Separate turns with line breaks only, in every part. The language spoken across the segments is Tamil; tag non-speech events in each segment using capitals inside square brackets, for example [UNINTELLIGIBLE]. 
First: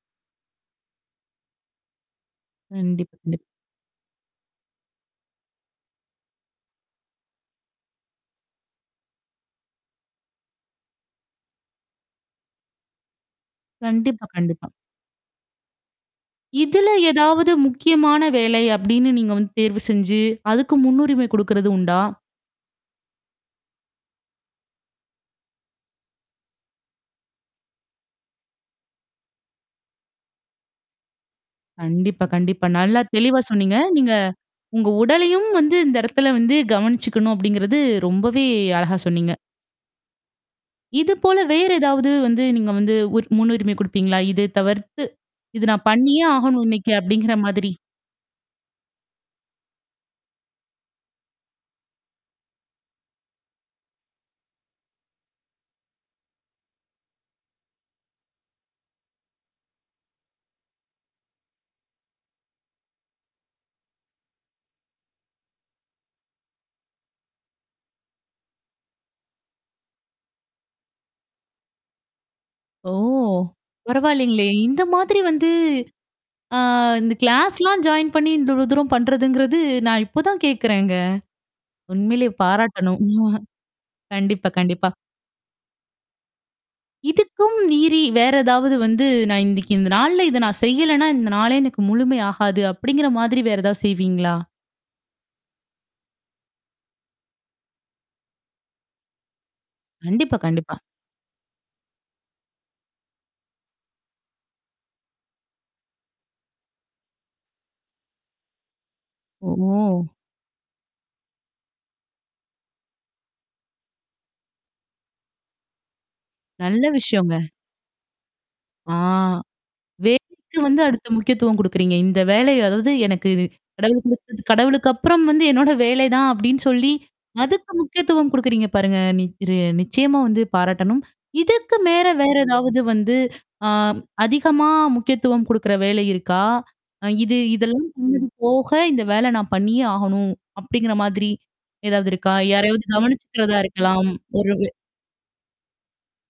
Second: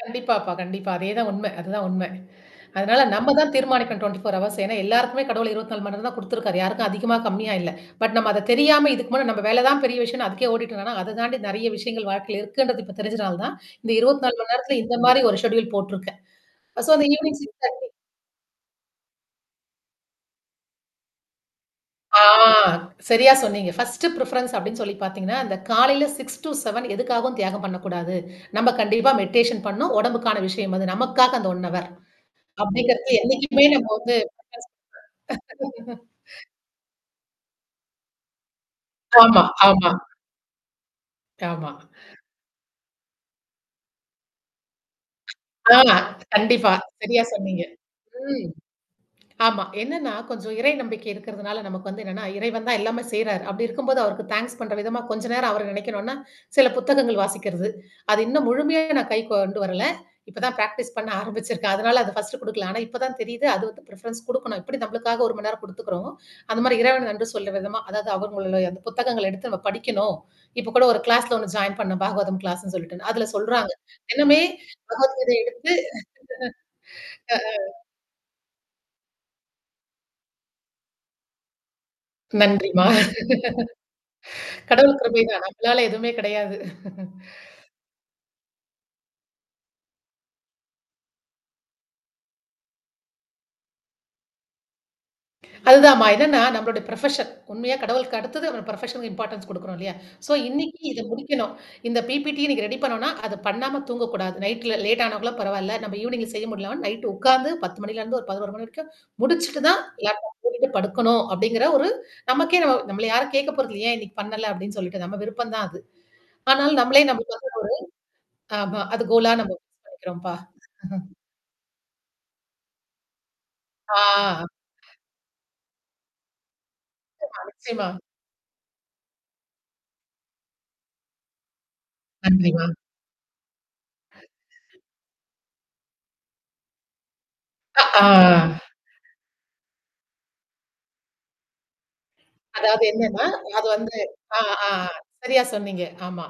கண்டிப்பாப்பா, கண்டிப்பா. அதே தான் உண்மை, அதுதான் உண்மை. அதுனால
கண்டிப்
நம்ம
கண்டிப்
தான் தீர்மானிக்கணும், 24 ஹவர்ஸ். ஏன்னா, எல்லாருக்குமே கடவுள் 24 மணி நேரம் தான் குடுத்துருக்காரு, யாருக்கும் அதிகமா கம்மியா இல்ல. பட் நம்ம அத தெரியாம இதுக்கு முன்ன நம்ம வேலை தான் பெரிய விஷயம்னு அதுக்கே ஓடிட்ருந்தோம்னா, அத தாண்டி நெறைய விஷயங்கள் வாழ்க்கையில இருக்குன்றது இப்ப தெரிஞ்சனால தான், இந்த இருபத்தி
கண்டிப்பா,
நாலு மணி
கண்டிப்பா.
நேரத்தில இந்த மாரி ஒரு செட்யூல் போட்ருக்கேன். அ
இதுல
சோ அந்த ஈவினிங்
ஏதாவது
6:30
முக்கியமான வேலை அப்படின்னு நீங்க வந்து தேர்வு செஞ்சு, அதுக்கு முன்னுரிமை குடுக்குறது உண்டா?
ஆ சரியா சொன்னீங்க. பர்ஸ்ட் ப்ரிஃபெரன்ஸ் அப்டின்னு சொல்லி பாத்தீங்கன்னா, அந்த காலையில 6 டூ 7 எதுக்காகவும் தியாகம் பண்ணக்கூடாது. நம்ம கண்டிப்பா மெடிடேஷன் பண்ணனும். உடம்புக்கான விஷயம் அது. நமக்காக அந்த 1 ஹவர்
கண்டிப்பா, கண்டிப்பா. நல்லா
அப்படிங்கிறது
தெளிவா
என்னைக்குமே
சொன்னீங்க.
நம்ம
நீங்க.
வந்து [UNINTELLIGIBLE]
உங்க உடலையும் வந்து இந்த இடத்துல
[LAUGHS]
வந்து கவனிச்சுக்கணும் அப்டிங்கிறது ரொம்பவே அழகா சொன்னீங்க.
ஆமா, ஆமா.
இது போல
ஆமா.
வேறு ஏதாவது வந்து நீங்க வந்து உரி முன்னுரிமை குடுப்பீங்களா? இது தவிர்த்து. "இது
அ
நான் பண்ணியே ஆகணும்"
கண்டிப்பா.
இன்னைக்கு
சரியா
அப்படிங்கிற
சொன்னீங்க.
மாதிரி?
ம், ஆமா, என்னன்னா கொஞ்சம் இறை நம்பிக்கை இருக்கிறதுனால நமக்கு வந்து என்னன்னா, இறைவன் தான் எல்லாமே செய்றாரு. அப்பிடி இருக்கும்போது அவருக்கு தாங்க்ஸ் பண்ற விதமா கொஞ்ச நேரம் அவர நினைக்கணுனா, சில புத்தகங்கள் வாசிக்கிறது. அது இன்னும் முழுமையா நான் கைக்கு கொண்டு வரல. இப்ப தான் பிராக்டிஸ் பண்ண ஆரம்பிச்சிருக்கேன். அதனால அத ஃபர்ஸ்ட் குடுக்கல. ஆனா இப்ப தான் தெரியுது. அது வந்து ப்ரிஃபெரன்ஸ் குடுக்கணும். எப்படி நம்மளுக்காக 1 மணி நேரம் குடுத்துக்குறோமோ. அந்த மாரி இறைவனுக்கு நன்றி சொல்ற விதமா அதாவது அவங்களுடைய அந்த புத்தகங்கள எடுத்து நம்ம படிக்கணும். இப்பக்கூட ஒரு கிளாஸ்ல 1 ஜாயின் பண்ணேன். பாகவதம் கிளாஸ்ன்னு
ஓ!
சொல்லிட்டுன்னு. அதுல சொல்றாங்க. என்னமே
பரவாயில்லங்களே! இந்த
பகவத்
மாதிரி
கீதைய
வந்து
எடுத்து
ஆ இந்த
ஆ
கிளாஸ்லாம் ஜாயின் பண்ணி, இந்த இவ்ளோ தூரம் பண்றதுங்கிறது நான் இப்ப தான் கேட்கறேங்க. உண்மையிலேயே
நன்றிமா.
பாராட்டணும். [CHUCKLES] கண்டிப்பா,
[LAUGHS]
கண்டிப்பா.
கடவுள் கிருபை தான், நம்மளால எதுவுமே கிடையாது
இதுக்கும் மீறி வேற ஏதாவது வந்து, "நான் இன்னைக்கு இந்த நாள்ல இத நான் செய்யலன்னா, இந்த நாளே எனக்கு முழுமை ஆகாது" அப்படிங்கிற மாதிரி வேற ஏதாவது செய்வீங்களா?
அதுதாமா. என்னன்னா, நம்மளுடைய ப்ரொஃபஷன் உண்மையா கடவுளுக்கு அடுத்தது நமது ப்ரொஃபஷனுக்கு இம்பார்ட்டன்ஸ் குடுக்குறோம் இல்லையா? சோ
கண்டிப்பா, கண்டிப்பா.
இன்னிக்கு இத முடிக்கணும். இந்த பிபிடி இன்னைக்கு ரெடி பண்ணோனா, அதப் பண்ணாம தூங்கக்கூடாது. நைட்ல லேட் ஆனாக்கூட பரவால்ல. நம்ம ஈவ்னிங்ல செய்ய முடியலனா நைட் உக்காந்து, 10 மணில இருந்து ஒரு 11 மணி வரைக்கும் முடிச்சுட்டு தான்
ஓ!
லேப்டாப் பூட்டிட்டு படுக்கணும், அப்படிங்கிற ஒரு நமக்கே நம்ம நம்மள யாரும் கேட்க போறததுல்ல, "ஏன் இன்னைக்கு பண்ணல?" அப்படின்னு சொல்லிட்டு, நம்ம விருப்பம் தான் அது. ஆனாலும்
நல்ல
நம்மளே
விஷயங்க.
நம்மளுக்கு வந்து ஒரு ஆமா
ஆ.
அது கோலா [UNINTELLIGIBLE] வைக்குறோம்ப்பா.
வேலைக்கு வந்து அடுத்த
[CHUCKLES]
முக்கியத்துவம் குடுக்குறீங்க. இந்த வேலை அதாவது எனக்கு இது கடவுள் குடுத்தது,
ஆ.
கடவுளுக்கு அப்புறம் வந்து என்னோட வேலை தான் அப்படின்னு சொல்லி
நிச்சயமா,
அதுக்கு
நிச்சயமா.
முக்கியத்துவம் குடுக்குறீங்க பாருங்க. நிக் ரெ நிச்சயமா வந்து பாராட்டணும். இதுக்கு மேல வேற
[UNINTELLIGIBLE]
ஏதாவது வந்து அ அதிகமா முக்கியத்துவம் குடுக்குற வேலை இருக்கா? அ இது
அ
இதெல்லாம்
ஆ.
பண்ணது போக, "இந்த வேல நான் பண்ணியே ஆகணும்" அப்டிங்கிற மாதிரி ஏதாவது இருக்கா?
அதாவது
யாரையாவது
என்னன்னா,
கவனிச்சுக்கிறதா
அது வந்து
இருக்கலாம்.
ஆ
ஒரு வே
ஆ, ஆ, சரியா சொன்னீங்க. ஆமா,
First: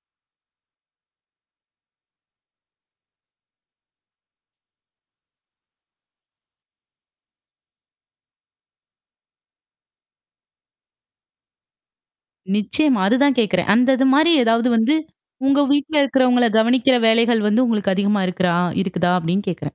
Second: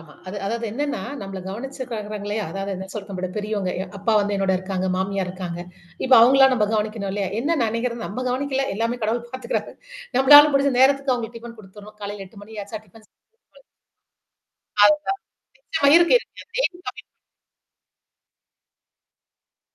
ஆமா, அது அதாவது என்னன்னா, நம்மள கவனிச்சுக்கிறாங்கள்லயா? அதாவது என்ன சொல்றது? நம்மளவிட பெரியவங்க எ அப்பா வந்து என்னோட இருக்காங்க, மாமியார் இருக்காங்க. இப்ப அவுங்களெல்லாம் நம்ம கவனிக்கணும் இல்லையா? என்ன நினைக்கிறது, நம்ம கவனிக்கல, எல்லாமே கடவுள் பாத்துக்கிறாரு. நம்மளால முடிஞ்ச நேரத்துக்கு அவுங்களுக்கு டிஃபன் குடுத்துறோம், காலையில 8 மணி ஆச்சா?
நிச்சயமா,
டிஃபன் செஞ்
அதுதான்
குடு
கேட்கறேன். அந்த இது மாரி ஏதாவது வந்து
அதுதான்,
உங்க
நிச்சயமா
வீட்ல
இருக்கு,
இருக்கிறவங்கள
இருக்கு. டெய்லி
கவனிக்கிற
[UNINTELLIGIBLE]
வேலைகள் வந்து உங்களுக்கு அதிகமா இருக்குறா இருக்குதா? அப்டின்னு கேக்கிறேன்.